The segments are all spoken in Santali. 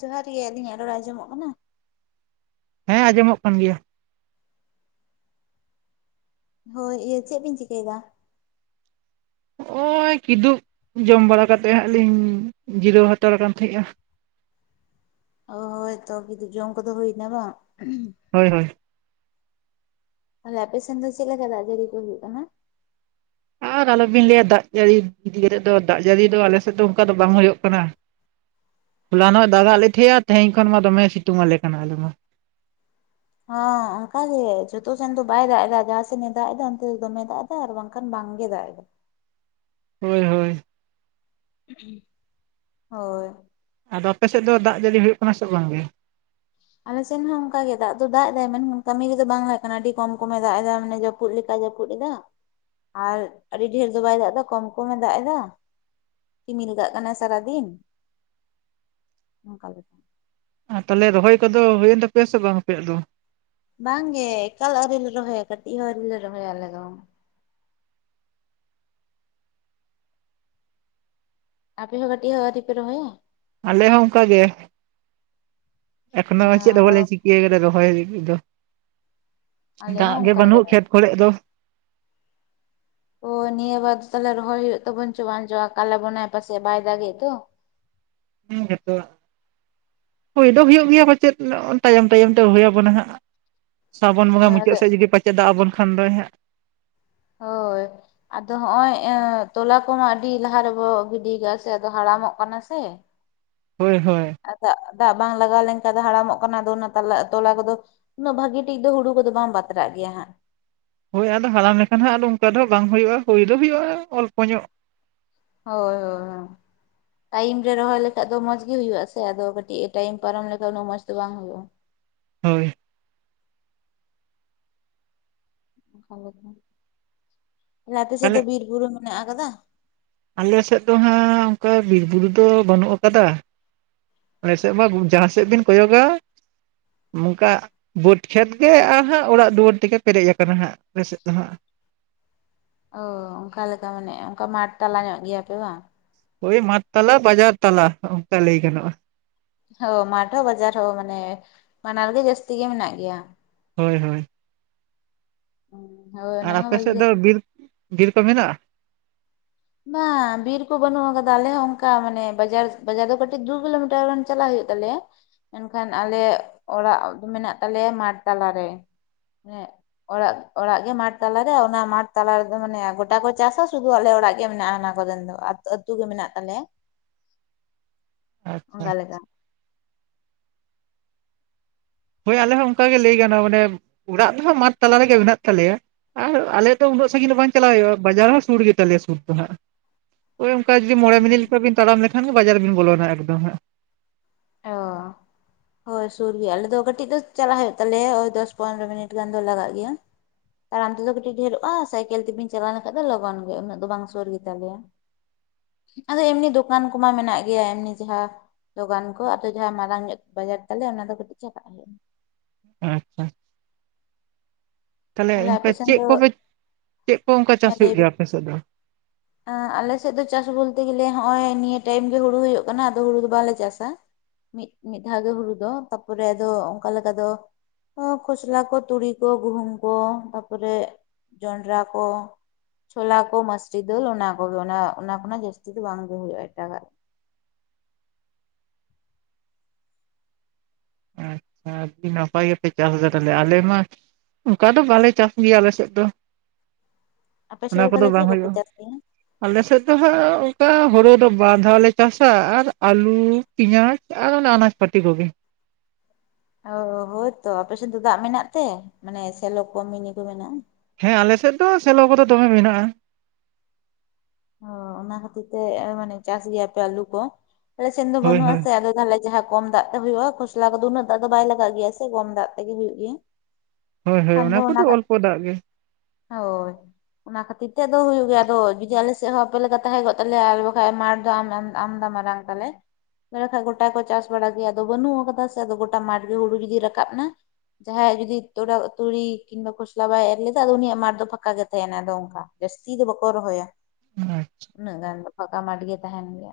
ᱡᱚᱦᱟᱨ ᱜᱮ ᱟᱹᱞᱤᱧᱟᱜ ᱨᱚᱲ ᱟᱸᱡᱚᱢᱚᱜ ᱠᱟᱱᱟ? ᱦᱮᱸ ᱟᱸᱡᱚᱢᱚᱜ ᱠᱟᱱ ᱜᱮᱭᱟ᱾ ᱦᱳᱭ ᱤᱭᱟᱹ ᱪᱮᱫ ᱵᱤᱱ ᱪᱤᱠᱟᱹᱭ ᱫᱟ? ᱱᱚᱜ ᱚᱭ ᱠᱤᱫᱩᱵ ᱡᱚᱢ ᱵᱟᱲᱟ ᱠᱟᱛᱮᱫ ᱦᱟᱸᱜ ᱞᱤᱧ ᱡᱤᱨᱟᱹᱣ ᱦᱟᱛᱟᱲ ᱠᱟᱱ ᱛᱟᱦᱮᱸᱫᱼᱟ᱾ ᱚ ᱦᱚᱭᱛᱚ ᱠᱤᱧᱩᱜ ᱡᱚᱢ ᱠᱚ ᱫᱚ ᱦᱩᱭ ᱱᱟ ᱵᱟᱝ? ᱦᱳᱭ ᱦᱳᱭ᱾ ᱛᱟᱦᱚᱞᱮ ᱟᱯᱮ ᱥᱮᱱ ᱫᱚ ᱪᱮᱫ ᱞᱮᱠᱟ ᱫᱟᱜ ᱡᱟᱹᱲᱤ ᱠᱚ ᱦᱩᱭᱩᱜ ᱠᱟᱱᱟ? ᱟᱨ ᱟᱞᱚᱵᱤᱱ ᱞᱟᱹᱭᱟ ᱫᱟᱜ ᱡᱟᱹᱲᱤ ᱟᱫᱤ ᱠᱟᱛᱮᱫ ᱫᱚ ᱫᱟᱜ ᱡᱟᱹᱲᱤ ᱫᱚ, ᱟᱞᱮ ᱥᱮᱫ ᱫᱚ ᱚᱱᱠᱟ ᱫᱚ ᱵᱟᱝ ᱦᱩᱭᱩᱜ ᱠᱟᱱᱟ᱾ ᱦᱚᱞᱟ ᱱᱚᱜ ᱮ ᱫᱟᱜ ᱟᱫ ᱞᱮ ᱛᱟᱦᱮᱸᱱᱟ, ᱛᱮᱦᱮᱧ ᱠᱷᱚᱱ ᱢᱟ ᱫᱚᱢᱮ ᱥᱤᱛᱩᱝ ᱟᱞᱮ ᱠᱟᱱᱟ ᱟᱞᱮ ᱢᱟ᱾ ᱦᱚᱸ ᱚᱱᱠᱟ ᱜᱮ ᱡᱚᱛᱚ ᱥᱮᱱ ᱫᱚ ᱵᱟᱭ ᱫᱟᱜ ᱫᱟ, ᱡᱟᱦᱟᱸ ᱥᱮᱱᱮ ᱫᱟᱜ ᱮᱫᱟ ᱚᱱᱛᱮ ᱫᱚᱢᱮ ᱫᱟᱜ ᱮᱫᱟ᱾ ᱟᱨ ᱵᱟᱝᱠᱷᱟᱱ ᱵᱟᱝᱜᱮ ᱫᱟᱜ ᱫᱟ᱾ ᱦᱳᱭ ᱦᱳᱭ᱾ ᱦᱳᱭ᱾ ᱟᱫᱚ ᱟᱯᱮ ᱥᱮᱫ ᱫᱚ ᱫᱟᱜ ᱡᱟᱹᱲᱤ ᱦᱩᱭᱩᱜ ᱠᱟᱱᱟ ᱥᱮ ᱵᱟᱝ ᱜᱮ? ᱟᱞᱮ ᱥᱮᱱ ᱦᱚᱸ ᱚᱱᱠᱟ ᱜᱮ ᱫᱟᱜ ᱫᱚ ᱫᱟᱜ ᱮᱫᱟᱭ, ᱢᱮᱱᱠᱷᱟᱱ ᱠᱟᱹᱢᱤ ᱨᱮᱫᱚ ᱵᱟᱝ ᱞᱟᱜᱟᱜ ᱠᱟᱱᱟ ᱟᱹᱰᱤ ᱠᱚᱢ ᱠᱚᱢᱮ ᱫᱟᱜ ᱮᱫᱟ ᱢᱟᱱᱮ ᱡᱟ [unintelligible] ᱞᱮᱠᱟ ᱡᱟᱹᱯᱩᱫ ᱮᱫᱟ? ᱟᱨ ᱟᱹᱰᱤ ᱰᱷᱮᱨ ᱫᱚ ᱵᱟᱭ ᱫᱟᱜ ᱮᱫᱟ ᱠᱚᱢ ᱠᱚᱢᱮ ᱫᱟᱜ ᱮᱫᱟ᱾ ᱨᱤᱢᱤᱞ ᱠᱟᱜ ᱠᱟᱱᱟᱭ ᱥᱟᱨᱟᱫᱤᱱ, ᱱᱚᱝᱠᱟ ᱞᱮᱠᱟ᱾ ᱟᱨ ᱛᱟᱦᱚᱞᱮ ᱨᱚᱦᱚᱭ ᱠᱚᱫᱚ ᱦᱩᱭᱮᱱ ᱛᱟᱯᱮᱭᱟ ᱥᱮ ᱵᱟᱝ ᱟᱯᱮᱭᱟᱜ ᱫᱚ? ᱵᱟᱝᱜᱮ ᱮᱠᱟᱞ ᱟᱹᱣᱨᱤ ᱞᱮ ᱨᱚᱦᱚᱭᱟ ᱠᱟᱹᱴᱤᱡ ᱦᱚᱸ ᱟᱹᱣᱨᱤ ᱞᱮ ᱨᱚᱦᱚᱭᱟ ᱟᱞᱮ ᱫᱚ᱾ ᱟᱯᱮ ᱦᱚᱸ ᱠᱟᱹᱴᱤᱡ ᱦᱚᱸ ᱟᱹᱣᱨᱤᱯᱮ ᱨᱚᱦᱚᱭᱟ? ᱟᱞᱮ ᱦᱚᱸ ᱚᱱᱠᱟ ᱜᱮ, ᱮᱠᱷᱚᱱᱚ ᱪᱮᱫ ᱦᱚᱸ ᱵᱟᱞᱮ ᱪᱤᱠ [inaudible] ᱨᱚᱦᱚᱭ ᱫᱚ ᱟᱞᱮ ᱫᱟᱜ ᱦᱚᱸ ᱜᱮ ᱚᱱᱠᱟᱜᱮ ᱵᱟᱹᱱᱩᱜ ᱠᱷᱮᱛ ᱠᱚᱨᱮ ᱫᱚ᱾ ᱚ ᱱᱤᱭᱟᱹ ᱵᱟᱨ ᱛᱟᱞᱚᱞᱮ ᱨᱚᱦᱚᱭ ᱦᱩᱭᱩᱜ ᱛᱟᱵᱚᱱ ᱪᱚ ᱵᱟᱝ ᱰᱚ, ᱟᱠᱟᱞ ᱟᱵᱚᱱᱟᱭ ᱯᱟᱥᱮᱫ ᱵᱟᱭ ᱫᱟᱜ ᱮ ᱛᱚ᱾ ᱦᱮᱸ ᱜᱮᱚᱛ ᱦᱩᱭ ᱫᱚ ᱦᱩᱭᱩᱜ ᱜᱮᱭᱟ ᱯᱟᱪᱮᱫ, ᱛᱟᱭᱚᱢ ᱛᱟᱭᱚᱢ ᱛᱮ ᱦᱩᱭ ᱟᱵᱚᱱᱟ ᱦᱟᱸᱜ᱾ ᱥᱟᱵᱚᱱ ᱵᱚᱸᱜᱟ ᱦᱳᱭ ᱢᱩᱟᱹᱫ ᱟᱫᱚ ᱥᱮᱫ ᱡᱩᱫᱤ ᱯᱟᱪᱮᱫ ᱫᱟᱜ ᱟᱵᱚᱱ ᱠᱷᱟᱱ ᱫᱚ ᱦᱟᱸᱜ᱾ ᱦᱳᱭ᱾ ᱟᱫᱚ ᱦᱚᱜ ᱚᱭ, ᱛᱚᱞᱟ ᱠᱚᱢᱟ ᱟᱹᱰᱤ ᱞᱟᱦᱟ ᱨᱮᱵᱚ ᱜᱤᱰᱤ ᱠᱟᱜ ᱥᱮ ᱟᱫᱚ ᱦᱟᱲᱟᱢᱚᱜ ᱠᱟᱱᱟ ᱥᱮ᱾ ᱦᱳᱭ ᱦᱳᱭ᱾ ᱫᱟᱜ ᱵᱟᱝ ᱞᱟᱜᱟᱣ ᱞᱮᱱᱠᱷᱟᱱ ᱫᱚ ᱦᱟᱲᱟᱢᱚᱜ ᱠᱟᱱᱟ ᱟᱫᱚ ᱚᱱᱟ ᱛᱟᱞᱟ ᱛᱚᱞᱟ ᱠᱚᱫᱚ ᱩᱱᱟᱹᱜ ᱵᱷᱟᱹᱜᱤ ᱴᱷᱤᱠ ᱫᱚ ᱦᱩᱲᱩ ᱠᱚᱫᱚ ᱵᱟᱢ ᱵᱟᱛᱨᱟᱜ ᱜᱮᱭᱟ ᱦᱟᱸᱜ᱾ ᱦᱳᱭ ᱟᱫᱚ ᱦᱟᱲᱟᱢ ᱞᱮᱠᱷᱟᱱ ᱦᱜᱫᱚ ᱚᱱᱠᱟ ᱫᱚ ᱵᱟᱝ ᱦᱩᱭᱩᱜᱼᱟ, ᱦᱳ ᱫᱚ ᱦᱩᱭᱩᱜᱼᱟ ᱚᱞᱯᱚ ᱧᱚᱜ᱾ ᱦᱳᱭ ᱦᱳᱭ ᱦᱚᱸ᱾ ᱴᱟᱭᱤᱢ ᱨᱮ ᱨᱚᱦᱚᱭ ᱞᱮᱠᱷᱟᱡ ᱫᱚ ᱢᱚᱸᱡᱽ ᱜᱤ ᱦᱩᱭᱩᱜᱼᱟ ᱥᱮ, ᱟᱫᱚ ᱠᱟᱹᱴᱤᱡ ᱮ ᱴᱟᱭᱤᱢ ᱯᱟᱨᱚᱢ ᱞᱮᱠᱷᱷᱟᱡ ᱩᱱᱟᱹᱜ ᱢᱚᱸᱡᱽ ᱫᱚ ᱵᱟᱝ ᱦᱩᱭᱩᱜᱼᱟ᱾ ᱦᱳᱭ᱾ [inaudible] ᱛᱟᱦᱚᱞᱮ ᱟᱯᱮ ᱥᱮᱫ ᱫᱚ ᱛᱟᱦᱚᱞᱮ ᱵᱤᱨ ᱵᱩᱨᱩ ᱢᱮᱱᱟᱜ ᱠᱟᱫᱟ? ᱟᱞᱮ ᱥᱮᱫ ᱫᱚ ᱦᱟᱸᱜ ᱚᱱᱠᱟ ᱵᱤᱨ ᱵᱩᱨᱩ ᱫᱚ ᱵᱟᱹᱱᱩᱜ ᱠᱟᱫᱟ᱾ ᱟᱞᱮ ᱥᱮᱫ ᱢᱟ ᱡᱟᱦᱟᱸ ᱥᱮᱫ ᱵᱤᱱ ᱠᱚᱭᱚ ᱜᱟ ᱱᱚᱝᱠᱟ ᱵᱟᱹᱰ ᱠᱷᱮᱛ ᱜᱮ ᱟᱨᱦᱟᱸᱜ ᱚᱲᱟᱜ ᱫᱩᱣᱟᱹᱨ ᱛᱮᱜᱮ ᱯᱮᱨᱮᱡ ᱟᱠᱟᱱᱟ ᱦᱟᱸᱜ ᱟᱞᱮ ᱥᱮᱫ ᱫᱚ ᱦᱟᱸᱜ᱾ ᱚ ᱚᱱᱠᱟ ᱞᱮᱠᱟ ᱢᱟᱱᱮ ᱚᱱᱠᱟ ᱢᱟᱴᱷ ᱛᱟᱞᱟ ᱧᱚᱜ ᱜᱮᱭᱟᱯᱮ ᱵᱟᱝ ᱦᱳᱭ ᱢᱟᱴᱷ ᱛᱟᱞᱟ ᱵᱟᱡᱟᱨ ᱛᱟᱞᱟ ᱚᱱᱠᱟ ᱞᱟᱹᱭ ᱜᱟᱱᱚᱜᱼᱟ ᱦᱳ ᱢᱟᱴ ᱦᱚᱸ ᱵᱟᱡᱟᱨ ᱦᱚᱸ ᱢᱟᱱᱮ ᱵᱟᱱᱟᱨ ᱜᱮ ᱡᱟᱹᱥᱛᱤ ᱜᱮ ᱢᱮᱱᱟᱜ ᱜᱮᱭᱟ ᱦᱳᱭ ᱦᱳᱭ ᱦᱳ ᱟᱨ ᱟᱯᱮ ᱥᱮᱫ ᱫᱚ ᱵᱤᱨ ᱵᱤᱨ ᱠᱚ ᱢᱮᱱᱟᱜᱼᱟ ᱵᱟᱝ ᱵᱤᱨ ᱠᱚ ᱵᱟᱹᱱᱩᱜ ᱟᱠᱟᱫᱟ ᱟᱞᱮ ᱚᱱᱠᱟ ᱢᱟᱱᱮ ᱵᱟᱡᱟᱨ ᱵᱟᱡᱟᱨ ᱫᱚ ᱠᱟᱹᱴᱤᱡ ᱫᱩ ᱠᱤᱞᱳᱢᱤᱴᱟᱨ ᱜᱟᱱ ᱪᱟᱞᱟᱜ ᱦᱩᱭᱩᱜ ᱛᱟᱞᱮᱭᱟ ᱢᱮᱱᱠᱷᱟᱱ ᱟᱞᱮᱭᱟᱜ ᱚᱲᱟᱜ ᱢᱮᱱᱟᱜ ᱛᱟᱞᱮᱭᱟ ᱢᱟᱴᱷ ᱛᱟᱞᱟᱨᱮ ᱮᱸᱜ ᱚᱲᱟᱜ, ᱚᱲᱟᱜ ᱜᱮ ᱢᱟᱴᱷ ᱛᱟᱞᱟᱨᱮ ᱚᱱᱟ ᱢᱟᱴᱷ ᱛᱟᱞᱟ ᱨᱮᱫᱚ ᱢᱟᱱᱮ ᱜᱚᱴᱟ ᱠᱚ ᱪᱟᱥᱟ ᱥᱩᱫᱷᱩ ᱟᱞᱮ ᱚᱲᱟᱜ ᱜᱮ ᱜᱮ ᱢᱮᱱᱟᱜᱼᱟ ᱚᱱᱟ ᱠᱚᱨᱮᱱ ᱫᱚ ᱟᱹᱛᱩ ᱜᱮ ᱢᱮᱱᱟᱜ ᱛᱟᱞᱮᱭᱟ ᱟᱪᱪᱷᱟ ᱚᱱᱠᱟ ᱟᱪᱪᱷᱟ ᱞᱮᱠᱟ ᱦᱳᱭ ᱟᱞᱮ ᱦᱚᱸ ᱚᱱᱠᱟ ᱜᱮ ᱞᱟᱹᱭ ᱜᱟᱱᱚᱜ ᱢᱟᱱᱮ ᱚᱲᱟᱜ ᱫᱚᱦ ᱢᱟᱴ ᱛᱟᱞᱟ ᱨᱮᱜᱮ ᱢᱮᱱᱟᱜ ᱛᱟᱞᱮᱭᱟ ᱟᱨ ᱟᱞᱮ ᱫᱚ ᱩᱱᱟᱹᱜ ᱥᱟᱺᱜᱤᱧ ᱫᱚ ᱵᱟᱝ ᱪᱟᱟᱜᱣ ᱦᱩᱭᱩᱜᱼᱟ ᱵᱟᱡᱟᱨ ᱦᱚᱸ ᱥᱩᱨ ᱜᱮᱛᱟᱞᱮᱭᱟ ᱥᱩᱨ ᱫᱚ ᱦᱟᱸᱜ ᱦᱳᱭ ᱚᱱᱠᱟ ᱡᱩᱫᱤ ᱢᱚᱬᱮ ᱢᱤᱱᱤᱴ ᱞᱮᱠᱟ ᱵᱤᱱ ᱛᱟᱲᱟᱢ ᱞᱮᱠᱷᱟᱱ ᱜᱮ ᱵᱟᱡᱟᱨ ᱨᱮᱵᱤᱱ ᱵᱚᱞᱚᱱᱟ ᱮᱠᱫᱚᱢ ᱦᱟᱸᱜ ᱚ [inaudible] ᱦᱳᱭ ᱥᱩᱨ ᱜᱮ ᱟᱞᱮ ᱫᱚ ᱠᱟᱹᱴᱤᱡ ᱫᱚ ᱪᱟᱞᱟᱜ ᱦᱩᱭᱩᱜ ᱛᱟᱞᱮᱭᱟ ᱳᱭ ᱫᱚᱥ ᱯᱚᱱᱨᱚ ᱢᱤᱱᱤᱴ ᱜᱟᱱ ᱫᱚ ᱞᱟᱜᱟᱜ ᱜᱮᱭᱟ ᱛᱟᱲᱟᱢ ᱛᱮᱫᱚ ᱠᱟᱹᱴᱤᱡ ᱰᱷᱮᱨᱚᱜᱼᱟ ᱥᱟᱭᱠᱮᱞ ᱛᱮᱵᱤᱱ ᱪᱟᱞᱟᱣ ᱞᱮᱠᱷᱟᱡ ᱫᱚ ᱞᱚᱜᱚᱱ ᱜᱮ ᱩᱱᱟᱹᱜ ᱫᱚ ᱵᱟᱝ ᱥᱩᱨ ᱜᱮᱛᱟᱞᱮᱭᱟ [inaudible] ᱟᱫᱚ ᱮᱢᱱᱤ ᱫᱚᱠᱟᱱ ᱠᱚᱢᱟ ᱢᱮᱱᱟᱜ ᱜᱮᱭᱟ ᱮᱢᱱᱤ ᱡᱟᱦᱟᱸ ᱫᱚᱠᱟᱱ ᱠᱚ ᱟᱫᱚ ᱡᱟᱦᱟᱸ ᱢᱟᱨᱟᱝ ᱧᱚᱜ ᱵᱟᱡᱟᱨ ᱛᱟᱞᱮ ᱚᱱᱟ ᱫᱚ ᱠᱟᱹᱴᱤᱡ ᱪᱟᱞᱟᱜ ᱦᱩᱭᱩᱜᱼᱟ ᱟᱪᱪᱷᱟ ᱛᱟᱦᱚᱞᱮ ᱟᱯᱮ ᱚᱱᱠᱟ ᱥᱮᱱ ᱪᱮᱫ ᱫᱚ ᱠᱚᱯᱮ ᱪᱮᱫ ᱠᱚ ᱚᱱᱠᱟ ᱦᱮᱸ ᱪᱟᱥ ᱞᱟᱹᱭ ᱦᱩᱭᱩᱜ ᱵᱤᱱ ᱜᱮᱭᱟ ᱟᱯᱮ ᱥᱮᱫ ᱫᱚ ᱟᱞᱮ ᱥᱮᱫ ᱫᱚ ᱪᱟᱥ ᱵᱚᱞᱛᱮ ᱜᱮᱞᱮ ᱱᱚᱜ ᱚᱭ ᱱᱤᱭᱟᱹ ᱴᱟᱭᱤᱢ ᱜᱮ ᱦᱩᱲᱳ ᱦᱩᱭᱩᱜ ᱠᱟᱱᱟ ᱟᱫᱚ ᱦᱩᱲᱩ ᱫᱚ ᱵᱟᱞᱮ ᱪᱟᱥᱟ ᱢᱤᱫ ᱢᱤᱫ ᱫᱷᱟᱣ ᱜᱮ ᱦᱩᱲᱩ ᱫᱚ ᱛᱟᱨᱯᱚᱨᱮ ᱟᱫᱚ ᱚᱱᱠᱟ ᱞᱮᱠᱟ ᱫᱚ ᱠᱷᱚᱥᱞᱟ ᱠᱚ ᱛᱩᱲᱤ ᱠᱚ ᱜᱩᱦᱩᱢ ᱠᱚ ᱛᱟᱨᱯᱚᱨᱮ ᱡᱚᱱᱰᱨᱟ ᱠᱚ ᱪᱷᱳᱞᱟ ᱠᱚ ᱢᱟᱥᱨᱤ ᱫᱟᱹᱞ ᱚᱱᱟ ᱠᱚᱜᱮ ᱚᱱᱟ ᱚᱱᱟ ᱠᱚᱱᱟᱜ ᱡᱟᱹᱥᱛᱤ ᱫᱚ ᱵᱟᱝᱜᱮ ᱦᱩᱭᱩᱜᱼᱟ ᱮᱴᱟᱜᱟᱜ ᱟᱹᱰᱤ ᱱᱟᱯᱟᱭ ᱜᱮᱯᱮ ᱪᱟᱥ ᱠᱟᱫᱟᱯᱮ ᱟᱞᱮ ᱢᱟ ᱚᱱᱠᱟ ᱫᱚ ᱵᱟᱞᱮ ᱪᱟᱥ ᱜᱮᱭᱟ ᱟᱞᱮ ᱥᱮᱫ ᱫᱚ ᱟᱯᱮ ᱥᱮᱫ ᱚᱱᱟ ᱫᱚ ᱠᱚᱫᱚ ᱛᱟᱦᱚᱞᱮ ᱵᱟᱝ ᱪᱮᱫ ᱠᱚᱯᱮ ᱦᱩᱭᱩᱜᱼᱟ ᱪᱟᱥ ᱜᱮᱭᱟ ᱟᱞᱮᱥᱮᱫ ᱫᱚ ᱦᱟᱸᱜ ᱚᱱᱠᱟ ᱦᱳᱲᱩ ᱫᱚ ᱵᱟᱨ ᱫᱷᱟᱣᱞᱮ ᱪᱟᱥᱟ ᱟᱨ ᱟᱹᱞᱩ ᱯᱮᱸᱭᱟᱡᱽ ᱟᱨ ᱚᱱᱮ ᱟᱱᱟᱥᱯᱟᱛᱤ ᱠᱚᱜᱮ ᱚ ᱦᱚᱭ ᱛᱚ ᱟᱯᱮ ᱥᱮᱫ ᱫᱚ ᱫᱟᱜ ᱢᱮᱱᱟᱜ ᱛᱮ ᱢᱟᱱᱮ ᱥᱮᱞᱚ ᱠᱚ ᱢᱤᱱᱤ ᱠᱚ ᱢᱮᱱᱟᱜᱼᱟ ᱦᱮᱸ ᱟᱞᱮ ᱥᱮᱫ ᱫᱚ ᱥᱮᱞᱚ ᱠᱚᱫᱚ ᱫᱚᱢᱮ ᱢᱮᱱᱟᱜᱼᱟ ᱚ ᱚᱱᱟ ᱠᱷᱟᱹᱛᱤᱨ ᱛᱮ ᱢᱟᱱᱮ ᱪᱟᱥ ᱜᱮᱭᱟ ᱯᱮ ᱟᱞᱩ ᱠᱚ ᱟᱞᱮ ᱥᱮᱱ ᱫᱚ ᱦᱳᱭ ᱵᱟᱹᱱᱩᱜ ᱦᱳᱭ ᱟᱥᱮ ᱟᱞᱮ ᱛᱟᱦᱮ ᱡᱟᱦᱟᱸ ᱠᱚᱢ ᱫᱟᱜ ᱛᱮ ᱦᱩᱭᱩᱜᱼᱟ ᱠᱷᱚᱥᱞᱟ ᱠᱚᱫᱚ ᱩᱱᱟᱹᱜ ᱫᱟᱜ ᱫᱚ ᱵᱟᱭ ᱞᱟᱜ ᱜᱮᱭᱟ ᱥᱮ ᱠᱚᱢ ᱫᱟᱜ ᱛᱮᱜᱮ ᱦᱩᱭᱩᱜ ᱜᱮᱭᱟ ᱦᱳᱭ ᱦᱳᱭ ᱚᱱᱟ ᱠᱚᱫᱚ ᱚᱞᱯᱚ ᱫᱟᱜ ᱜᱮ ᱦᱚᱭ ᱚᱱᱟ ᱠᱷᱟᱹᱛᱤᱨ ᱛᱮᱫ ᱫᱚ ᱦᱩᱭᱩᱜ ᱜᱮᱭᱟ ᱟᱫᱚ ᱡᱩᱫᱤ ᱟᱞᱮ ᱥᱮ ᱪᱮᱫ ᱦᱚᱸ ᱟᱯᱮ ᱞᱮᱠᱟ ᱛᱟᱦᱮᱸ ᱠᱚᱜ ᱛᱟᱞᱮᱭᱟ ᱟᱨ ᱵᱟᱝᱠᱷᱟᱱ [unintelligible] ᱟᱢᱫᱟ ᱢᱟᱨᱟᱝ ᱛᱟᱞᱮ [unintelligible] ᱜᱚᱴᱟ ᱠᱚ ᱪᱟᱥ ᱵᱟᱲᱟ ᱜᱮᱭᱟ ᱟᱫᱚ ᱵᱟᱹᱱᱩᱜ ᱟᱠᱟᱫᱟ ᱥᱮ ᱟᱫᱚ ᱜᱚᱴᱟ ᱢᱟᱴᱷ ᱜᱮ ᱦᱩᱲᱩ ᱡᱩᱫᱤ ᱨᱟᱠᱟᱵ ᱮᱱᱟ ᱡᱟᱦᱟᱸᱭᱟᱜ ᱡᱩᱫᱤ ᱛᱚᱲᱟ ᱛᱩᱲᱤ ᱠᱤᱝᱵᱟ ᱠᱷᱚᱥᱞᱟ ᱵᱟᱭ ᱮᱨ ᱞᱮᱫᱟ ᱟᱫᱚ ᱩᱱᱤᱭᱟᱜ ᱢᱟᱴᱷ ᱫᱚ ᱯᱷᱟᱸᱠᱟ ᱜᱮ ᱛᱟᱦᱮᱱᱟ ᱟᱫᱚ ᱚᱱᱠᱟ ᱡᱟᱹᱥᱛᱤ ᱫᱚ ᱵᱟᱠᱚ ᱨᱚᱦᱚᱭᱟ ᱟᱪᱪᱷᱟ ᱩᱱᱟᱹᱜ ᱜᱟᱱ ᱫᱚ ᱯᱷᱟᱸᱠᱟ ᱢᱟᱴ ᱜᱮ ᱛᱟᱦᱮᱱ ᱜᱮᱭᱟ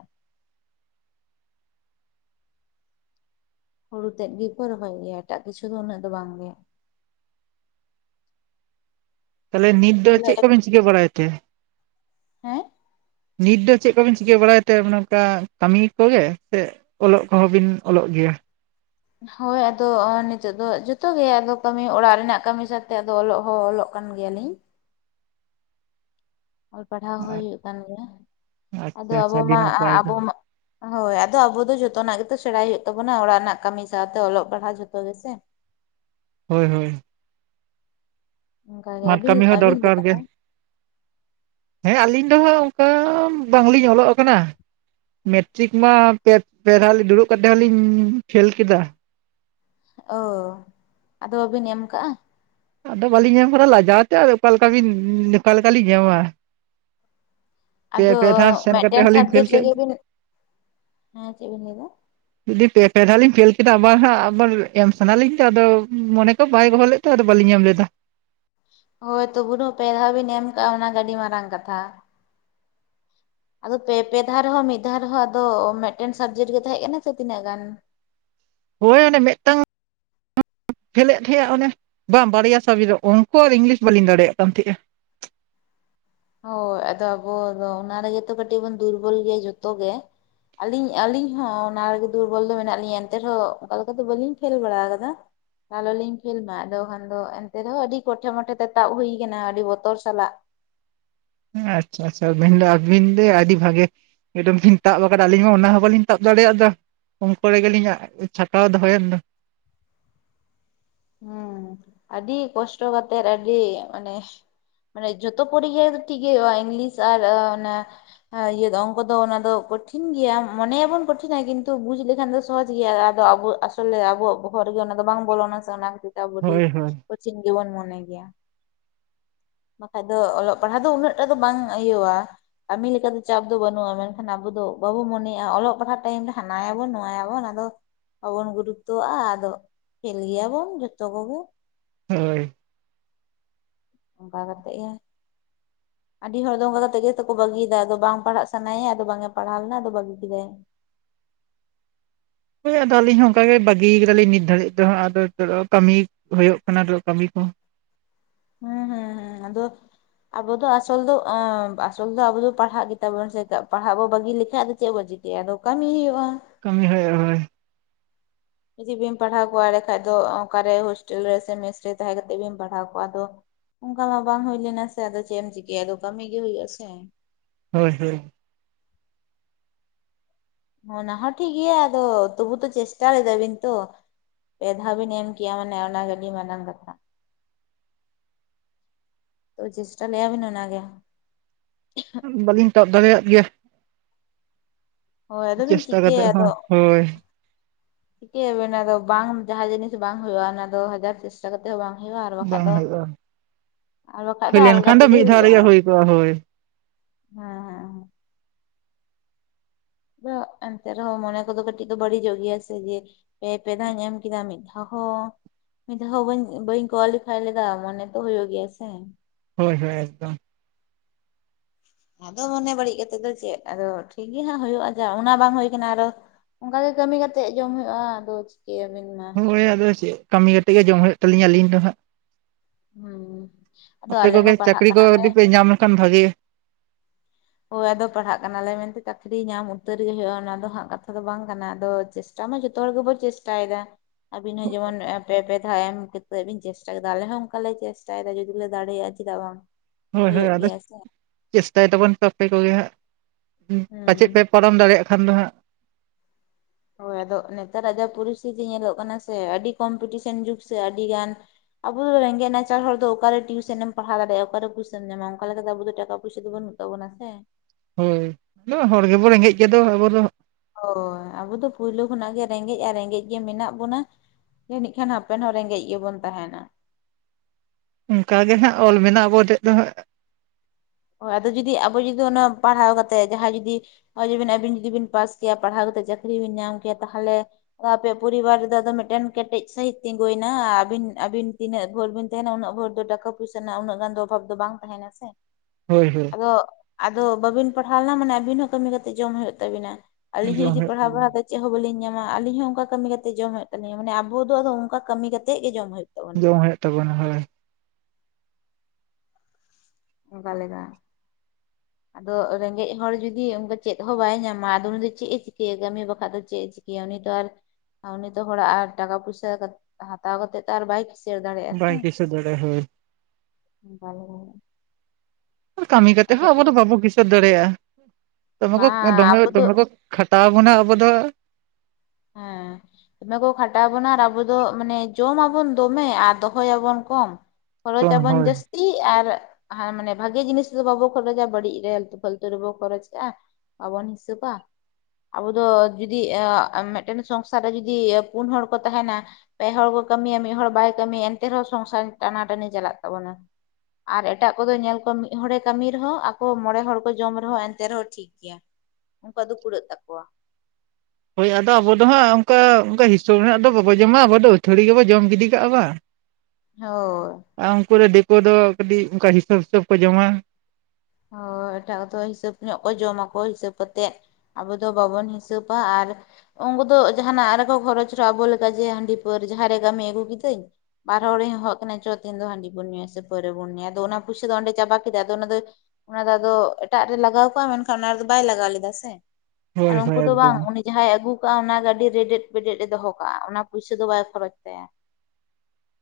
ᱦᱩᱲᱩ ᱛᱮᱫ ᱜᱮᱠᱚ ᱨᱚᱦᱚᱭ ᱜᱮᱭᱟ ᱮᱴᱟᱜ ᱠᱤᱪᱷᱩ ᱫᱚ ᱩᱱᱟᱹᱜ ᱫᱚ ᱵᱟᱝ ᱜᱮ ᱛᱟᱦᱞᱮ ᱱᱤᱛ ᱫᱚ ᱛᱟᱦᱞᱮ ᱪᱮᱫ ᱠᱚᱵᱤᱱ ᱪᱤᱠᱟᱹ ᱵᱟᱲᱟᱭ ᱛᱮ ᱦᱮᱸ ᱱᱤᱛ ᱫᱚ ᱪᱮᱫ ᱠᱚᱵᱤᱱ ᱪᱤᱠᱟᱹ ᱵᱟᱲᱟᱭ ᱛᱮ ᱚᱱᱠᱟ ᱠᱟᱹᱢᱤ ᱠᱚᱜᱮ ᱥᱮ [unintelligible] ᱚᱞᱚᱜ ᱠᱚᱦᱚᱸ ᱵᱤᱱ ᱚᱞᱚᱜ ᱜᱮᱭᱟ ᱦᱚᱭ ᱟᱫᱚ ᱱᱤᱛᱚᱜ ᱫᱚ ᱡᱚᱛᱚᱜ ᱜᱮ ᱟᱫᱚ ᱠᱟᱹᱢᱤ ᱚᱲᱟᱜ ᱨᱮᱱᱟᱜ ᱠᱟᱹᱢᱤ ᱥᱟᱶᱛᱮ ᱟᱫᱚ ᱚᱞᱚᱜ ᱦᱚᱸ ᱚᱞᱚᱜ ᱠᱟᱱ ᱜᱮᱭᱟᱞᱤᱧ ᱚᱞ ᱯᱟᱲᱦᱟᱣ ᱦᱚᱸ ᱦᱩᱭᱩᱜ ᱠᱟᱱ ᱜᱮᱭᱟ ᱟᱫᱚ ᱟᱪᱪᱷᱟ ᱟᱪᱪᱷᱟ ᱟᱵᱚ ᱟᱹᱰᱤ ᱢᱟ ᱱᱟᱯᱟᱭ ᱜᱮ ᱟᱵᱚ ᱢᱟ ᱦᱚᱭ ᱟᱫᱚ ᱟᱵᱚ ᱫᱚ ᱡᱚᱛᱚᱱᱟᱜ ᱜᱮᱛᱚ ᱥᱮᱬᱟᱭ ᱦᱩᱭᱩᱜ ᱛᱟᱵᱚᱱᱟ ᱚᱲᱟᱜ ᱨᱮᱱᱟᱜ ᱠᱟᱹᱢᱤ ᱥᱟᱶᱛᱮ ᱚᱞᱚᱜ ᱯᱟᱲᱦᱟᱜ ᱡᱚᱛᱚ ᱜᱮᱥᱮ ᱦᱚᱭ ᱦᱚᱭ ᱚᱱᱠᱟᱜᱮ ᱢᱟᱫ ᱟᱹᱵᱤᱱ ᱠᱟᱹᱢᱤ ᱦᱚᱸ ᱟᱹᱵᱤᱱ ᱫᱚ ᱫᱚᱨᱠᱟᱨ ᱜᱮ ᱛᱟᱦᱚᱞᱮ ᱦᱮᱸ ᱟᱹᱞᱤᱧ ᱫᱚ ᱦᱟᱸᱜ ᱚᱱᱠᱟ ᱵᱟᱝᱞᱤᱧ ᱚᱞᱚᱜ ᱟᱠᱟᱱᱟ ᱢᱮᱴᱨᱤᱠ ᱢᱟ ᱯᱮ ᱯᱮ ᱫᱷᱟᱣ ᱫᱩᱲᱩᱵ ᱠᱟᱛᱮ ᱦᱚᱞᱤᱧ ᱯᱷᱮᱞ ᱠᱮᱫᱟ ᱟᱫᱚ ᱵᱟᱵᱤᱱ ᱮᱢ ᱠᱟᱜᱼᱟ ᱟᱫᱚ ᱵᱟᱹᱞᱤᱧ ᱮᱢ ᱟᱠᱟᱫᱟ ᱞᱟᱡᱟᱣ ᱛᱮ ᱚᱠᱟᱠᱟ ᱵᱤᱱ ᱚᱠᱟ ᱞᱮᱠᱟᱞᱤᱧ ᱮᱢᱟ ᱟᱫᱚ ᱫᱷᱟᱣ ᱥᱮᱱ ᱠᱟᱛᱮ ᱢᱤᱫᱴᱮᱱ ᱦᱚᱸᱞᱤᱧ ᱯᱷᱮᱞ ᱥᱟᱵᱡᱮᱠᱴ ᱠᱮᱫ ᱨᱮᱜᱮ ᱵᱤᱱ ᱦᱮᱸ ᱪᱮᱫ ᱵᱤᱱ ᱞᱟᱹᱭ ᱮᱫᱟ ᱡᱩᱫᱤ ᱯᱮ ᱯᱮ ᱫᱷᱟᱣ ᱞᱤᱧ ᱯᱷᱮᱞ ᱠᱮᱫᱟ ᱟᱵᱟᱨ ᱟᱵᱟᱨ ᱮᱢ ᱥᱟᱱᱟᱞᱤᱧ ᱛᱚ ᱟᱫᱚ ᱢᱚᱱᱮ ᱠᱚ ᱵᱟᱭ ᱜᱚᱦᱚ ᱞᱮᱫ ᱛᱮ ᱟᱫᱚ ᱵᱟᱞᱤ ᱧᱟᱢ ᱞᱮᱫᱟ ᱦᱚᱭ ᱛᱚ [unintelligible] ᱯᱮ ᱫᱷᱟᱣ ᱵᱤᱱ ᱮᱢ ᱟᱠᱟᱟᱜᱼᱟ ᱚᱱᱟᱜᱤ ᱟᱹᱰᱤ ᱢᱟᱨᱟᱝ ᱠᱟᱛᱷᱟ ᱟᱫᱚ ᱯᱮ ᱯᱮ ᱫᱷᱟᱣ ᱨᱮᱦᱚᱸ ᱢᱤᱫ ᱫᱷᱟᱣ ᱨᱮᱦᱚᱸ ᱟᱫᱚ ᱢᱤᱫᱴᱮᱱ ᱥᱟᱵᱡᱮᱠᱴ ᱜᱮ ᱛᱟᱦᱮᱸ ᱠᱟᱱᱟ ᱜᱮ ᱛᱤᱱᱟᱹᱜ ᱜᱟᱱ ᱦᱚᱭ ᱚᱱᱮ ᱢᱤᱫᱴᱟᱝ [unintelligible] ᱯᱷᱮᱞᱮᱫ ᱛᱟᱦᱮᱸᱜᱼᱟ ᱚᱱᱮ ᱵᱟᱝ ᱵᱟᱨᱭᱟ ᱥᱟᱵᱡᱮᱠᱴ ᱨᱮ ᱩᱱᱠᱚ ᱟᱨ ᱤᱝᱞᱤᱥ ᱵᱟᱹᱞᱤᱧ ᱫᱟᱲᱮᱭᱟᱜ ᱠᱟᱱ ᱛᱟᱦᱮᱸᱫᱼᱟ ᱦᱚᱭ ᱟᱫᱚ ᱟᱵᱚ ᱚᱱᱟ ᱨᱮᱜᱮ ᱛᱚ ᱠᱟᱹᱴᱤᱡ ᱵᱚᱱ ᱫᱩᱨᱵᱚᱞ ᱜᱮᱭᱟ ᱡᱚᱛᱚ ᱜᱮ ᱟᱹᱞᱤᱧ ᱟᱹᱞᱤᱧ ᱦᱚᱸ ᱚᱱᱟ ᱨᱮᱜᱮ ᱫᱩᱨᱵᱚᱞ ᱫᱚ ᱢᱮᱱᱟᱜ ᱞᱤᱧᱟ ᱮᱱᱛᱮ ᱨᱮᱦᱚᱸ ᱚᱱᱠᱟ ᱞᱮᱠᱟ ᱫᱚ ᱵᱟᱹᱞᱤᱧ ᱯᱷᱮᱞ ᱵᱟᱲᱟ ᱟᱠᱟᱫᱟ ᱟᱞᱚᱞᱤᱧ ᱯᱷᱮᱞ ᱢᱟ ᱟᱫᱚ ᱠᱷᱟᱱ ᱫᱚ ᱮᱱᱛᱮ ᱨᱮᱦᱚᱸ ᱟᱹᱰᱤ ᱠᱚᱴᱷᱮ ᱢᱚᱴᱷᱮ ᱛᱮ ᱛᱟᱵ ᱦᱩᱭ ᱟᱠᱟᱱᱟ ᱟᱹᱰᱤ ᱵᱚᱛᱚᱨ ᱥᱟᱞᱟᱜ ᱟᱪᱪᱷᱟ ᱟᱪᱪᱷᱟ ᱢᱮᱱ ᱟᱵᱤᱱ ᱫᱚ ᱟᱹᱰᱤ ᱵᱷᱟᱜᱮ ᱮᱠᱫᱚᱢ ᱠᱤᱱ ᱛᱟᱵ ᱟᱠᱟᱫᱟ ᱟᱹᱞᱤᱧ ᱢᱟ ᱚᱱᱟ ᱦᱚᱸ ᱵᱟᱞᱤᱧ ᱛᱟᱵ ᱫᱟᱲᱮᱭᱟᱜᱫᱟ ᱩᱱᱠᱩ ᱨᱮᱜᱮᱞᱤᱧ ᱪᱷᱟᱴᱟᱣ ᱫᱚᱦᱚᱭᱮᱱ ᱫᱚ ᱦᱩᱸ ᱟᱹᱰᱤ ᱠᱚᱥᱴᱚ ᱠᱟᱛᱮᱫ ᱟᱹᱰᱤ ᱢᱟᱱᱮ ᱢᱟᱱᱮ ᱡᱚᱛᱚ ᱠᱚᱨᱤᱜᱮ ᱴᱷᱤᱠ ᱜᱮ ᱦᱩᱭᱩᱜᱼᱟ ᱤᱝᱞᱤᱥ ᱟᱨ ᱚᱱᱟ ᱤᱭᱟᱹ ᱫᱚ ᱚᱝᱠᱚ ᱫᱚ ᱚᱱᱟ ᱫᱚ ᱠᱚᱴᱷᱤᱱ ᱜᱮᱭᱟ ᱢᱚᱱᱮᱭᱟᱵᱚᱱ ᱠᱚᱴᱷᱤᱱᱟ ᱠᱤᱱᱛᱩ ᱵᱩᱡ ᱞᱮᱠᱷᱟᱱ ᱫᱚ ᱥᱚᱦᱚᱡ ᱜᱮᱭᱟ ᱟᱫᱚ ᱟᱥᱚᱞᱮ ᱟᱵᱚᱣᱟᱜ ᱵᱚᱦᱚᱨ ᱨᱮᱜᱮ ᱚᱱᱟ ᱫᱚ ᱵᱟᱝ ᱵᱚᱞᱚᱱᱟ ᱥᱮ ᱚᱱᱟ ᱠᱷᱟᱹᱛᱤᱨ ᱛᱮ ᱟᱵᱚ ᱦᱳᱭ ᱦᱳᱭ [unintelligible] ᱠᱳᱪᱷᱤᱱ ᱜᱮᱵᱚᱱ ᱢᱚᱱᱮ ᱜᱮᱭᱟ ᱵᱟᱠᱷᱟᱡ ᱫᱚ ᱚᱞᱚᱜ ᱯᱟᱲᱦᱟᱜ ᱫᱚ ᱩᱱᱟᱹᱜ ᱴᱟ ᱫᱚ ᱵᱟᱝ ᱤᱭᱟᱹᱣᱼᱟ ᱠᱟᱹᱢᱤ ᱞᱮᱠᱟ ᱫᱚ ᱪᱟᱯ ᱫᱚ ᱵᱟᱹᱱᱩᱜᱼᱟ ᱢᱮᱱᱠᱷᱟᱱ ᱟᱵᱚ ᱫᱚ ᱵᱟᱵᱚ ᱢᱚᱱᱮᱭᱟᱼᱟ ᱚᱞᱚᱜ ᱯᱟᱲᱦᱟᱜ ᱴᱟᱹᱭᱤᱢ ᱨᱮ ᱦᱟᱸᱜ ᱦᱟᱱᱟᱭᱟᱵᱚᱱ ᱱᱟᱣᱟᱭᱟᱵᱚᱱ ᱟᱫᱚ ᱵᱟᱵᱚᱱ ᱜᱩᱨᱩᱯᱛᱚᱣᱟᱜᱼᱟ ᱟᱫᱚ ᱯᱷᱮᱞ ᱜᱮᱭᱟᱵᱚᱱ ᱛᱚᱜᱚᱜᱮ ᱦᱳᱭ ᱾ ᱚᱱᱠᱟ ᱠᱟᱛᱮᱫ ᱜᱮ ᱟᱹᱰᱤ ᱦᱚᱲ ᱫᱚ ᱚᱱᱠᱟ ᱠᱟᱛᱮ ᱜᱮᱠᱚ ᱵᱟᱹᱜᱤᱭᱮᱫᱟ ᱟᱫᱚ ᱵᱟᱝ ᱯᱟᱲᱦᱟᱜ ᱥᱟᱱᱟᱭᱟ ᱟᱫᱚ ᱵᱟᱝ ᱮ ᱯᱟᱲᱦᱟᱣ ᱞᱮᱱᱟ ᱟᱫᱚ ᱵᱟᱹᱜᱤ ᱠᱮᱫᱟᱭ ᱾ ᱦᱳᱭ ᱟᱫᱚ ᱟᱹᱞᱤᱧ ᱦᱚᱸ ᱚᱱᱠᱟ ᱜᱮ ᱵᱟᱹᱜᱤ ᱠᱮᱫᱟᱞᱤᱧ ᱱᱤᱛ ᱫᱷᱟᱹᱨᱤᱡ ᱦᱟᱜ ᱱᱤᱛᱚ ᱫᱚ ᱟᱫᱚ ᱠᱟᱹᱢᱤ ᱦᱩᱭᱩᱜ ᱠᱟᱱᱟ ᱟᱨᱚ ᱠᱟᱹᱢᱤ ᱠᱚ ᱦᱩᱸ ᱦᱩᱸ ᱦᱩᱸ ᱟᱫᱚ ᱾ ᱟᱵᱚ ᱫᱚ ᱟᱥᱚᱞ ᱫᱚ ᱟᱥᱚᱞ ᱫᱚ ᱟᱵᱚ ᱫᱚ ᱯᱟᱲᱦᱟᱜ ᱜᱮᱛᱟᱵᱚᱱ ᱥᱮ ᱯᱟᱲᱦᱟᱜ ᱵᱚᱱ ᱵᱟᱹᱜᱤ ᱞᱮᱠᱷᱟᱡ ᱫᱚ ᱪᱮᱫ ᱵᱚ ᱪᱤᱠᱟᱹᱭᱟ ᱾ ᱪᱮᱫ ᱟᱫᱚ ᱠᱟᱹᱢᱤ ᱦᱩᱭᱩᱜᱼᱟ ᱾ ᱠᱟᱹᱢᱤ ᱦᱩᱭᱩᱜᱼᱟ ᱦᱳᱭ ᱾ ᱡᱩᱫᱤ ᱵᱤᱱ ᱯᱟᱲᱦᱟᱣ ᱠᱚᱣᱟ ᱮᱸᱲᱮ ᱠᱟᱡ ᱫᱚ ᱚᱠᱟᱨᱮ ᱦᱳᱥᱴᱮᱞ ᱨᱮ ᱥᱮ ᱢᱮᱥ ᱨᱮ ᱛᱟᱦᱮᱸ ᱠᱟᱛᱮᱜ ᱵᱤᱱ ᱯᱟᱲᱦᱟᱣ ᱠᱚᱜᱼᱟ ᱟᱫᱚ, ᱚᱱᱠᱟ ᱢᱟ ᱵᱟᱝ ᱦᱩᱭ ᱞᱮᱱᱟ ᱥᱮ ᱟᱫᱚ ᱪᱮᱫ ᱮᱢ ᱪᱤᱠᱟᱹᱭᱟ ᱟᱫᱚ ᱠᱟᱹᱢᱤ ᱜᱮ ᱦᱩᱭᱩᱜ ᱟᱥᱮ ᱦᱳᱭ ᱦᱳᱭ ᱾ ᱚᱱᱟᱦᱚ ᱴᱷᱤᱠ ᱜᱮᱭᱟ ᱟᱫᱚ ᱛᱚᱵᱩ ᱛᱚ ᱪᱮᱥᱴᱟ ᱞᱮᱫᱟᱹᱭ ᱵᱤᱱ ᱛᱚ ᱯᱮ ᱫᱷᱟᱣ ᱵᱤᱱ ᱮᱢ ᱠᱮᱜᱼᱟ ᱢᱟᱱᱮ ᱚᱱᱟ ᱜᱮ ᱟᱹᱰᱤ ᱢᱟᱨᱟᱝ ᱠᱟᱛᱷᱟ [inaudible] ᱛᱚ ᱪᱮᱥᱴᱟ ᱞᱮᱭᱟᱵᱤᱱ ᱟᱱᱟ ᱜᱮ, ᱵᱟᱹᱞᱤᱧ ᱛᱟᱵ ᱫᱟᱲᱮᱭᱟᱜ ᱜᱮᱭᱟ ᱾ ᱦᱳᱭ ᱟᱵᱤᱱ ᱪᱮᱥᱴᱟ ᱠᱟᱛᱮᱜ ᱪᱤᱠᱟᱹᱭᱟ ᱟᱫᱚ ᱦᱚᱸ ᱦᱳᱭ ᱪᱤᱠᱟᱹᱭᱟᱵᱤ ᱚᱱᱟ ᱫᱚ ᱵᱟᱝ ᱡᱟᱦᱟᱸ ᱡᱤᱱᱤᱥ ᱵᱟᱝ ᱦᱩᱭᱩᱜᱼᱟ ᱚᱱᱟ ᱫᱚ ᱦᱟᱡᱟᱨ ᱪᱮᱥ ᱢᱟ, ᱴ ᱠᱟᱛᱮ ᱦᱚᱸ ᱵᱟᱝ ᱦᱩᱭᱩᱜᱼᱟ ᱟᱨ ᱵᱟᱠᱷᱟᱡ ᱵᱟᱝ ᱫᱚ ᱦᱩᱭᱩᱜᱼᱟ ᱟᱨ ᱵᱟᱠᱷᱟᱡ ᱫᱚ ᱦᱩᱭ ᱟᱞᱜᱟ ᱞᱮᱱᱠᱷᱟᱱ ᱛᱮᱜᱮ ᱢᱤᱫ ᱫᱷᱟᱣ ᱦᱩᱭᱩᱜᱼᱟ ᱨᱮᱜᱮ ᱦᱩᱭ ᱠᱚᱜᱼᱟ ᱦᱳᱭ ᱾ ᱦᱮᱸ ᱦᱮᱸ ᱵᱟ ᱮᱱᱛᱮ ᱨᱮᱦᱚᱸ ᱢᱚᱱᱮ ᱠᱚᱫᱚ ᱠ ᱠᱟᱹᱴᱤᱡ ᱵᱟᱹᱲᱤ ᱡᱚᱜ ᱜᱮᱭᱟ ᱥᱮ ᱡᱮ ᱯᱮ ᱯᱮ ᱫᱷᱟᱣ ᱤᱧ ᱮᱢ ᱠᱮᱫᱟ ᱢᱤᱫ ᱫᱷᱟᱣ ᱦᱚᱸ ᱢᱤᱫ ᱫᱷᱟᱣ ᱦᱚᱸ ᱵᱟᱹᱧ ᱵᱟᱹᱧ ᱠᱚᱧᱟᱞᱤᱯᱷᱟᱭ ᱞᱮᱫᱟ ᱢᱚᱱᱮ ᱛᱚ ᱦᱩᱭᱩᱜ ᱜᱮᱭᱟ ᱥᱮ ᱦᱳᱭ ᱦᱳᱭ ᱮᱠᱫᱚᱢ ᱟᱫᱚ ᱢᱚᱱᱮ ᱵᱟᱹᱲᱤᱡ ᱠᱟᱛᱮᱫ ᱫᱚ ᱪᱮᱫ ᱟᱫᱚ ᱴᱷᱤᱠ ᱜᱮ ᱦᱟᱸᱜ ᱦᱩᱭᱩᱜᱼᱟ ᱡᱟᱦᱟ ᱚᱱᱟ ᱵᱟᱝ ᱦᱩᱭ ᱠᱟᱱᱟ ᱟᱨᱦᱚᱸ ᱚᱱᱠᱟ ᱜᱮ ᱠᱟᱹᱢᱤ ᱠᱟᱛᱮᱜ ᱡᱚᱢ ᱦᱩᱭᱩᱜᱼᱟ ᱟᱫᱚ ᱪᱤᱠᱟᱹᱭ ᱟᱵᱤᱱ ᱢᱟ ᱦᱳᱭ ᱟᱫᱚ ᱪᱮᱫ ᱠᱟᱹᱢᱤ ᱠᱟᱛᱮ ᱜᱮ ᱡᱚᱢ ᱦᱩᱭᱩᱜ ᱛᱟᱞᱤᱧᱟ ᱟᱹᱞᱤᱧ ᱫᱚ ᱦᱟᱸᱜ ᱦᱩᱸ ᱟᱫᱚ ᱟᱯᱮ ᱟᱞᱮ ᱠᱚᱜᱮ ᱦᱚᱸ ᱯᱟᱲᱦᱟᱜ ᱪᱟᱹᱠᱨᱤ ᱠᱚ ᱠᱟᱱᱟᱞᱮ ᱡᱚᱰᱤ ᱯᱮ ᱧᱟᱢ ᱞᱮᱠᱷᱟᱱ ᱵᱷᱟᱜᱮ ᱦᱳᱭ ᱟᱫᱚ ᱯᱟᱲᱦᱟᱜ ᱠᱟᱱᱟᱞᱮ ᱢᱮᱱᱛᱮ ᱪᱟᱠᱨᱤ ᱧᱟᱢ ᱩᱛᱟᱹᱨ ᱜᱮ ᱦᱩᱭᱩᱜᱼᱟ ᱾ ᱚᱱᱟ ᱫᱚ ᱦᱟᱸᱜ ᱠᱟᱛᱷᱟ ᱫᱚ ᱵᱟᱝ ᱠᱟᱱᱟ ᱟᱫᱚ ᱪᱮᱥ ᱪᱮᱥᱴᱟ ᱢᱟ ᱡᱚᱛᱚ ᱦᱚᱲ ᱜᱮᱵᱚᱱ ᱪᱮᱥᱴᱟᱭ ᱫᱟ, ᱟᱵᱤᱱ ᱦᱚᱸ ᱡᱮᱢᱚᱱ ᱯᱮ ᱯᱮ ᱫᱷᱟᱣ ᱮᱢ ᱠᱟᱛᱮᱫ ᱵᱤᱱ ᱪᱮᱥᱴᱟ ᱠᱮᱫᱟ ᱾ ᱟᱞᱮ ᱦᱚᱸ ᱚᱱᱠᱟᱞᱮ ᱪᱮᱥᱴᱟᱭᱮᱫᱟ ᱡᱩᱫᱤ ᱞᱮ ᱫᱟᱲᱮᱭᱟᱜᱼᱟ ᱾ ᱪᱮᱫᱟᱜ ᱵᱟᱝ? ᱦᱳᱭ ᱦᱳᱭ, ᱦᱩᱭᱩᱜ ᱟᱫᱚ ᱜᱮᱭᱟ ᱥᱮ ᱪᱮᱥᱴᱟᱭ ᱛᱟᱵᱚᱱ ᱯᱮ ᱟᱯᱮ ᱠᱚᱜᱮ ᱦᱟᱸᱜ ᱯᱟᱪᱮᱫ ᱦᱩᱸ ᱯᱮ ᱯᱟᱨᱚᱢ ᱫᱟᱲᱮᱭᱟᱜ ᱠᱷᱟᱱ ᱫᱚ ᱦᱟᱸᱜ, ᱦᱳᱭ ᱟᱫᱚ ᱱᱮᱛᱟᱨᱼᱟᱜ ᱡᱟ ᱯᱚᱨᱤᱥᱛᱷᱤᱛᱤ ᱧᱮᱞᱚᱜ ᱠᱟᱱᱟ ᱥᱮ ᱟᱹᱰᱤ ᱠᱚᱢᱯᱤᱴᱤᱥᱮᱱ ᱡᱩᱹᱜ ᱥᱮ ᱟᱹᱰᱤ ᱜᱟᱱ ᱟᱵᱚ ᱫᱚ ᱨᱮᱸᱜᱮᱡ ᱱᱟᱪᱟᱨ ᱦᱚᱲ ᱫᱚ ᱚᱠᱟᱨᱮ ᱴᱤᱭᱩᱥᱚᱱ ᱮᱢ ᱯᱟᱲᱦᱟᱣ ᱫᱟᱲᱮᱭᱟᱜᱼᱟ ᱾ ᱚᱠᱟᱨᱮᱢ ᱯᱩᱭᱥᱟᱢ ᱧᱟᱢᱼᱟ ᱾ ᱚᱱᱠᱟ ᱞᱮᱠᱟᱛᱮ ᱟᱵᱚ ᱫᱚ ᱴᱟᱠᱟ ᱯᱚᱭᱥᱟ ᱫᱚ ᱵᱟᱹᱱᱩᱜ ᱛᱚᱵᱮ ᱱᱟᱥᱮᱸ, ᱦᱳᱭ ᱟᱫᱚ ᱦᱚᱲ ᱜᱮᱵᱚᱱ ᱨᱮᱸᱜᱮᱡᱽ ᱜᱮᱫᱚ ᱟᱵᱚ ᱫᱚ ᱦᱳᱭ ᱟᱵᱚ ᱫᱚ ᱯᱩᱭᱞᱩ ᱠᱷᱚᱱᱟᱜ ᱜᱮ ᱨᱮᱸᱜᱮᱡᱽ ᱟᱨ ᱨᱮᱸᱜᱮᱡᱽ ᱜᱮ ᱢᱮᱱᱟᱜ ᱵᱚᱱᱟ ᱾ ᱡᱟᱹᱱᱤᱡ ᱠᱷᱟᱱ ᱦᱟᱯᱮᱱ ᱦᱚᱸ ᱨᱮᱸᱜᱮᱡᱽ ᱜᱮᱵᱚᱱ ᱛᱟᱸᱦᱮᱱᱟ ᱾ ᱚᱱᱠᱟ ᱜᱮ ᱦᱟᱸᱜ ᱚᱞ ᱢᱮᱱᱟᱜᱼᱟ ᱟᱵᱚ ᱴᱷᱮᱡ ᱫᱚ ᱦᱟᱸᱜ, ᱦᱳᱭ ᱟᱫᱚ ᱡᱩᱫᱤ ᱟᱵᱚ ᱡᱩᱫᱤ ᱚᱱᱟ ᱯᱟᱲᱦᱟᱣ ᱠᱟᱛᱮᱫ ᱡᱟᱦᱟᱭ ᱡᱩᱫᱤ ᱦᱚᱭ ᱟᱵᱤᱱ ᱡᱩᱫᱤ ᱵᱤᱱ ᱯᱟᱥ ᱠᱮᱭᱟ ᱯᱟᱲᱦᱟᱣ ᱠᱟᱛᱮᱫ ᱪᱟᱹᱠᱨᱤ ᱵᱤᱱ ᱧᱟᱢ ᱠᱮᱭᱟ ᱛᱟᱦᱚᱞᱮ, ᱟᱫᱚ ᱟᱯᱮᱭᱟᱜ ᱯᱚᱨᱤᱵᱟᱨ ᱨᱮᱫᱚ ᱟᱫᱚ ᱢᱤᱫᱴᱮᱱ ᱠᱮᱴᱮᱡ ᱥᱟᱹᱦᱤᱡ ᱛᱤᱸᱜᱩᱭᱱᱟ ᱟᱵᱤᱱ ᱟᱵᱤᱱ ᱛᱤᱱᱟᱹᱜ ᱵᱷᱳᱨ ᱵᱤᱱ ᱛᱟᱦᱮᱱᱟ ᱩᱱᱟᱹᱜ ᱵᱷᱳᱨ ᱫᱚ ᱴᱟᱠᱟ ᱯᱩᱭᱥᱟ ᱨᱮᱱᱟᱜ ᱩᱱᱟᱹᱜ ᱜᱟᱱ ᱫᱚ ᱚᱵᱷᱟᱵ ᱫᱚ ᱵᱟᱝ ᱛᱟᱦᱮᱱᱟ ᱥᱮ ᱦᱳᱭ ᱦᱳᱭ, ᱫᱚ ᱟᱫᱚ ᱵᱟᱹᱵᱤᱱ ᱯᱟᱲᱦᱟᱣ ᱞᱮᱱᱟ ᱢᱟᱱᱮ ᱟᱵᱤᱱ ᱦᱚᱸ ᱠᱟᱹᱢᱤ ᱠᱟᱛᱮᱜ ᱡᱚᱢ ᱦᱩᱭᱩᱜ ᱛᱟᱵᱤᱱᱟ ᱾ ᱟᱞᱤᱧ ᱦᱚᱸ ᱡᱚᱢ ᱡᱩᱫᱤ ᱦᱩᱭᱩᱜ ᱯᱟᱲᱦᱟᱣ ᱛᱟᱵᱚᱱᱟ ᱯᱟᱲᱦᱟᱣ ᱛᱮ, ᱪᱮ ᱦᱚᱸ ᱵᱟᱹᱞᱤᱧ ᱧᱟᱢᱟ ᱟᱞᱤᱧ ᱦᱚᱸ ᱚᱱᱠᱟ ᱠᱟᱹᱢᱤ ᱠᱟᱛᱮ ᱡᱚᱢ ᱦᱩᱭᱩᱜ ᱛᱟᱹᱞᱤᱧ ᱢᱟᱱᱮ ᱟᱵᱚ ᱫᱚ ᱚᱱᱠᱟ ᱠᱟᱹᱢᱤ ᱠᱟᱛᱮᱜ ᱜᱮ ᱡᱚᱢ ᱦᱩᱭᱩᱜ ᱛᱟᱵᱚᱱᱟ ᱡᱚᱢ ᱦᱩᱭᱩᱜ ᱛᱟᱵᱚᱱᱟ ᱦᱳᱭ [unintelligible] ᱟᱫᱚ ᱨᱮᱸᱜᱮᱡ ᱦᱚᱲ ᱡᱩᱫᱤ ᱚᱱᱠᱟ ᱪᱮᱫ ᱦᱚᱸ ᱵᱟᱭ ᱧᱟᱢᱟ ᱟᱫᱚ ᱩᱱᱤ ᱪᱮᱫ ᱮ ᱪᱤᱠᱟᱹᱭᱟ ᱠᱟᱹᱢᱤ ᱵᱟᱠᱷᱟᱡ ᱫᱚ ᱪᱮᱫ ᱮ ᱪᱤᱠᱟᱹ- -ᱭᱟ ᱩᱱᱤ ᱫᱚ ᱟᱨ ᱩᱱᱤ ᱛᱚ ᱦᱚᱲᱟᱜ ᱟᱨ ᱴᱟᱠᱟ ᱯᱩᱭᱥᱟ ᱦᱟᱛᱟᱣ ᱠᱟᱛᱮ ᱛᱚ ᱟᱨ ᱵᱟᱭ ᱠᱤᱥ- ᱥᱟ. ᱲ ᱫᱟᱲᱮᱭᱟᱜᱼᱟ ᱥᱮ ᱵᱟᱭ ᱠᱤᱥᱟᱹᱬ ᱫᱟᱲᱮᱭᱟᱜᱼᱟ ᱦᱳᱭ ᱠᱟᱹᱢᱤ ᱠᱟᱛᱮ ᱦᱚᱸ ᱡᱚᱛᱚ ᱟᱵᱚ ᱫᱚ ᱵᱟᱵᱚ ᱠᱤᱥᱟᱹᱲ ᱫᱟᱲᱮᱭᱟᱜ ᱫᱚᱢᱮ ᱵᱟᱝ ᱫᱚᱢᱮ ᱠᱚ ᱟᱵᱚ ᱫᱚ ᱫᱚᱢᱮ ᱠᱚ ᱠᱷᱟᱴᱟᱣ ᱵᱚᱱᱟ ᱟᱵᱚ ᱫᱚ ᱦᱩᱸ ᱫᱚᱢᱮ ᱠᱚ ᱠᱷᱟᱴᱟᱣ ᱵᱚᱱᱟ ᱟᱨ ᱟᱵᱚ ᱫᱚ ᱢᱟᱱᱮ ᱡᱚᱢ ᱟᱵᱚᱱ ᱫᱚᱢᱮ ᱟᱨ ᱫᱚᱦᱚᱭ ᱟᱵᱚᱱ ᱠᱚᱢ ᱠᱷᱚᱨᱚᱪ ᱠᱚᱢ ᱟᱵᱚᱱ ᱦᱚᱲ ᱡᱟᱥ- ᱛᱤ ᱟᱨ ᱢᱟᱱᱮ ᱵᱷᱟᱜᱤ ᱡᱤᱱᱤᱥ ᱨᱮ ᱵᱟᱵᱚ ᱠᱷᱚᱨᱚᱪᱟ ᱵᱟᱹᱲᱤᱡ ᱨᱮ ᱟᱞᱛᱩ - ᱯᱷᱟᱞᱛᱩ ᱨᱮᱵᱚ ᱠᱷᱚᱨᱚᱪ ᱠᱟᱜᱼᱟ ᱵᱟᱵᱚᱱ ᱦᱤᱥᱟᱹᱵᱼᱟ ᱟᱵᱚ ᱫᱚ ᱡᱩᱫᱤ ᱢᱤᱫ- ᱴᱮᱱ ᱥᱚᱝᱥᱟᱨ ᱨᱮ ᱡᱩᱫᱤ ᱯᱩᱱ ᱦᱚᱲ ᱠᱚ ᱛᱟᱦᱮᱱᱟ ᱯᱮ ᱦᱚᱲ ᱠᱚ ᱠᱟᱹᱢᱤᱭᱟ ᱢᱤᱫ ᱦᱚᱲ ᱵᱟᱭ ᱠᱟᱹᱢᱤᱭᱟ ᱮᱱᱛᱮ ᱨᱮᱦᱚᱸ ᱥᱚᱝᱥᱟᱨ ᱴᱟᱱᱟᱴᱟᱹᱱᱤ ᱪᱟᱞᱟᱜ ᱛᱟᱵᱚᱱᱟ ᱟᱨ ᱮᱴᱟᱜ ᱠᱚᱫᱚ ᱧᱮᱞ ᱠᱚᱢ ᱢᱤᱫ ᱦᱚᱲᱮ ᱠᱟᱹᱢᱤ ᱨᱮᱦᱚᱸ ᱟᱠᱚ ᱢᱚᱬᱮ ᱦᱚᱲ ᱠᱚ ᱡᱚᱢ ᱨᱮᱦᱚᱸ ᱮᱱᱛᱮ ᱨᱮᱦᱚᱸ ᱴᱷᱤᱠ ᱜᱮᱭᱟ ᱩᱱᱠᱩᱣᱟᱜ ᱫᱚ ᱠᱩᱲᱟᱹᱜ ᱛᱟᱠᱚᱣᱟ ᱦᱳᱭ ᱟᱫᱚ ᱟᱵᱚ ᱫᱚ ᱦᱟᱸᱜ ᱚᱱᱠᱟ, ᱚᱱᱠᱟ ᱦᱤᱥᱟᱹᱵᱽ ᱨᱮᱱᱟᱜ ᱫᱚ ᱵᱟᱵᱚ ᱡᱚᱢᱟ ᱟᱵᱚ ᱫᱚ ᱟᱹᱛᱷᱟᱹᱲᱤ ᱜᱮᱵᱚ ᱡᱚᱢ ᱜᱤᱰᱤ ᱠᱟᱜᱼᱟ ᱵᱟᱸ [inaudible] ᱦᱳᱭ ᱟᱨ ᱩᱱᱠᱩ ᱫᱚ ᱫᱤᱠᱩ ᱫᱚ ᱠᱟᱹᱴᱤᱡ ᱚᱱᱠᱟ ᱦᱤᱥᱟᱹᱵᱽ ᱦᱤᱥᱟᱹᱵᱽ ᱠᱚ ᱡᱚᱢᱟ ᱦᱚᱸ ᱮᱴᱟᱜ ᱠᱚᱫᱚ ᱦᱤᱥᱟᱹᱵᱽ ᱧᱚᱜ ᱠᱚ ᱡᱚᱢᱟ ᱠᱚ ᱦᱤᱥᱟᱹᱵ ᱠᱟᱛᱮᱜ, ᱟᱵᱚ ᱫᱚ ᱵᱟᱵᱚᱱ ᱦᱤᱥᱟᱹᱵᱽᱟ ᱟᱨ ᱩᱱᱠᱩ ᱫᱚ ᱡᱟᱦᱟᱱᱟᱜ ᱨᱮᱠᱚ ᱠᱷᱚᱨᱚᱪ ᱨᱮᱦᱚᱸ ᱟᱵᱚ ᱞᱮᱠᱟ ᱡᱮ ᱦᱟᱺᱰᱤ ᱯᱟᱹᱨ ᱡᱟᱦᱟᱸ ᱨᱮ ᱠᱟᱹᱢᱤ ᱟᱹᱜᱩ ᱠᱤᱫᱟᱹᱧ ᱵᱟᱨ ᱦᱚᱲᱤᱧ ᱦᱚᱦᱚ ᱟᱜ ᱠᱤᱱᱟ ᱪᱚ ᱛᱤᱦᱤᱱ ᱫᱚ ᱦᱟᱺᱰᱤ ᱵᱚᱱ ᱧᱩᱭᱟ ᱥᱮ ᱯᱟᱹᱣᱨᱟᱹ ᱵᱚᱱ ᱧᱩᱭᱟ ᱟᱫᱚ ᱚᱱᱟ ᱯᱩᱭᱥᱟᱹ ᱫᱚ ᱚᱸᱰᱮ ᱪᱟᱵᱟ ᱠᱮᱫᱟ ᱟᱫᱚ ᱚᱱᱟ ᱫᱚ ᱚᱱᱟ ᱫᱚ ᱟᱫᱚ ᱮᱴᱟᱜ ᱨᱮ ᱞᱟᱜᱟᱣ ᱠᱚᱜ-ᱟ ᱢᱮᱱᱠᱷᱟᱱ ᱚᱱᱟ ᱨᱮᱫᱚ ᱵᱟᱭ ᱞᱟᱜᱟᱣ ᱞᱮᱫᱟ ᱥᱮ ᱟᱨ ᱦᱳᱭ ᱦᱳᱭ ᱩᱱᱠᱩ ᱫᱚ ᱵᱟᱝ ᱮᱠᱫᱚᱢ ᱩᱱᱤ ᱡᱟᱦᱟᱸᱭ ᱮ ᱟᱹᱜᱩ ᱠᱟᱜᱼᱟ ᱚᱱᱟ ᱜᱮ ᱟᱹᱰᱤ ᱨᱮᱰᱮᱫ ᱵᱮᱰᱮᱫ ᱮ ᱫᱚᱦᱚ ᱠᱟᱜᱼᱟ ᱚᱱᱟ ᱯᱩᱭᱥᱟᱹ ᱫᱚ ᱵᱟᱭ ᱠᱷᱚᱨᱚᱪ ᱛᱟᱭᱟ, [inaudible]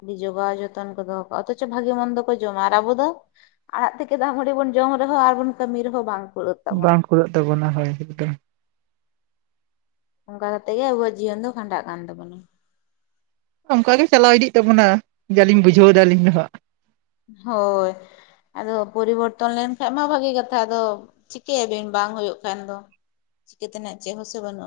ᱟᱹᱰᱤ ᱡᱚᱜᱟᱣ ᱡᱚᱛᱚᱱ ᱠᱚ ᱫᱚᱦᱚ ᱠᱟᱜᱼᱟ ᱚᱛᱷᱚᱪᱚ ᱵᱷᱟᱜᱮ ᱢᱚᱱᱫᱚ ᱠᱚ ᱡᱚᱢᱟ ᱟᱨ ᱟᱵᱚ ᱫᱚ ᱟᱲᱟᱜ ᱛᱮᱠᱮ ᱫᱟᱜ ᱢᱟᱹᱰᱤ ᱵᱚᱱ ᱡᱚᱢ ᱨᱮᱦᱚᱸ ᱟᱨ ᱵᱚᱱ ᱠᱟᱹᱢᱤ ᱨᱮᱦᱚᱸ ᱵᱟᱝ, ᱠᱩᱲᱟᱹᱜ ᱛᱟᱵᱚᱱᱟ ᱵᱟᱝ ᱠᱩᱲᱟᱹᱜ ᱛᱟᱵᱚᱱᱟ ᱦᱳᱭ ᱮᱠᱫᱚᱢ, ᱚᱝᱠᱟ ᱠᱟᱛᱮᱜ ᱜᱮ ᱟᱵᱚᱣᱟᱜ ᱡᱤᱭᱚᱱ ᱫᱚ ᱠᱷᱟᱸᱰᱟᱜ ᱠᱟᱱ ᱛᱟᱵᱚᱱᱟ, ᱚᱱᱠᱟ ᱜᱮ ᱪᱟᱞᱟᱣ ᱤᱫᱤᱜ ᱛᱟᱵᱚᱱᱟ ᱡᱟ ᱞᱤᱧ ᱵᱩᱡᱷᱟᱹᱣ ᱫᱟ ᱟᱹᱞᱤᱧ ᱫᱚ ᱦᱟᱸᱜ, ᱦᱳᱭ ᱟᱫᱚ ᱯᱚᱨᱤᱵᱚᱨᱛᱚᱱ ᱞᱮᱱᱠᱷᱟᱡ ᱢᱟ ᱵᱷᱟᱜᱤ ᱠᱟᱛᱷᱟ ᱟᱫᱚ ᱪᱤᱠᱟᱹᱭᱟᱵᱤᱱ ᱵᱟᱝ ᱦᱩᱭᱩᱜ ᱠᱷᱟᱱ ᱫᱚ ᱪᱤᱠᱟᱹᱛᱮᱱᱟᱜ ᱪᱮᱫ ᱦᱚᱸ ᱥᱮ ᱵᱟᱹᱱᱩᱜᱼᱟ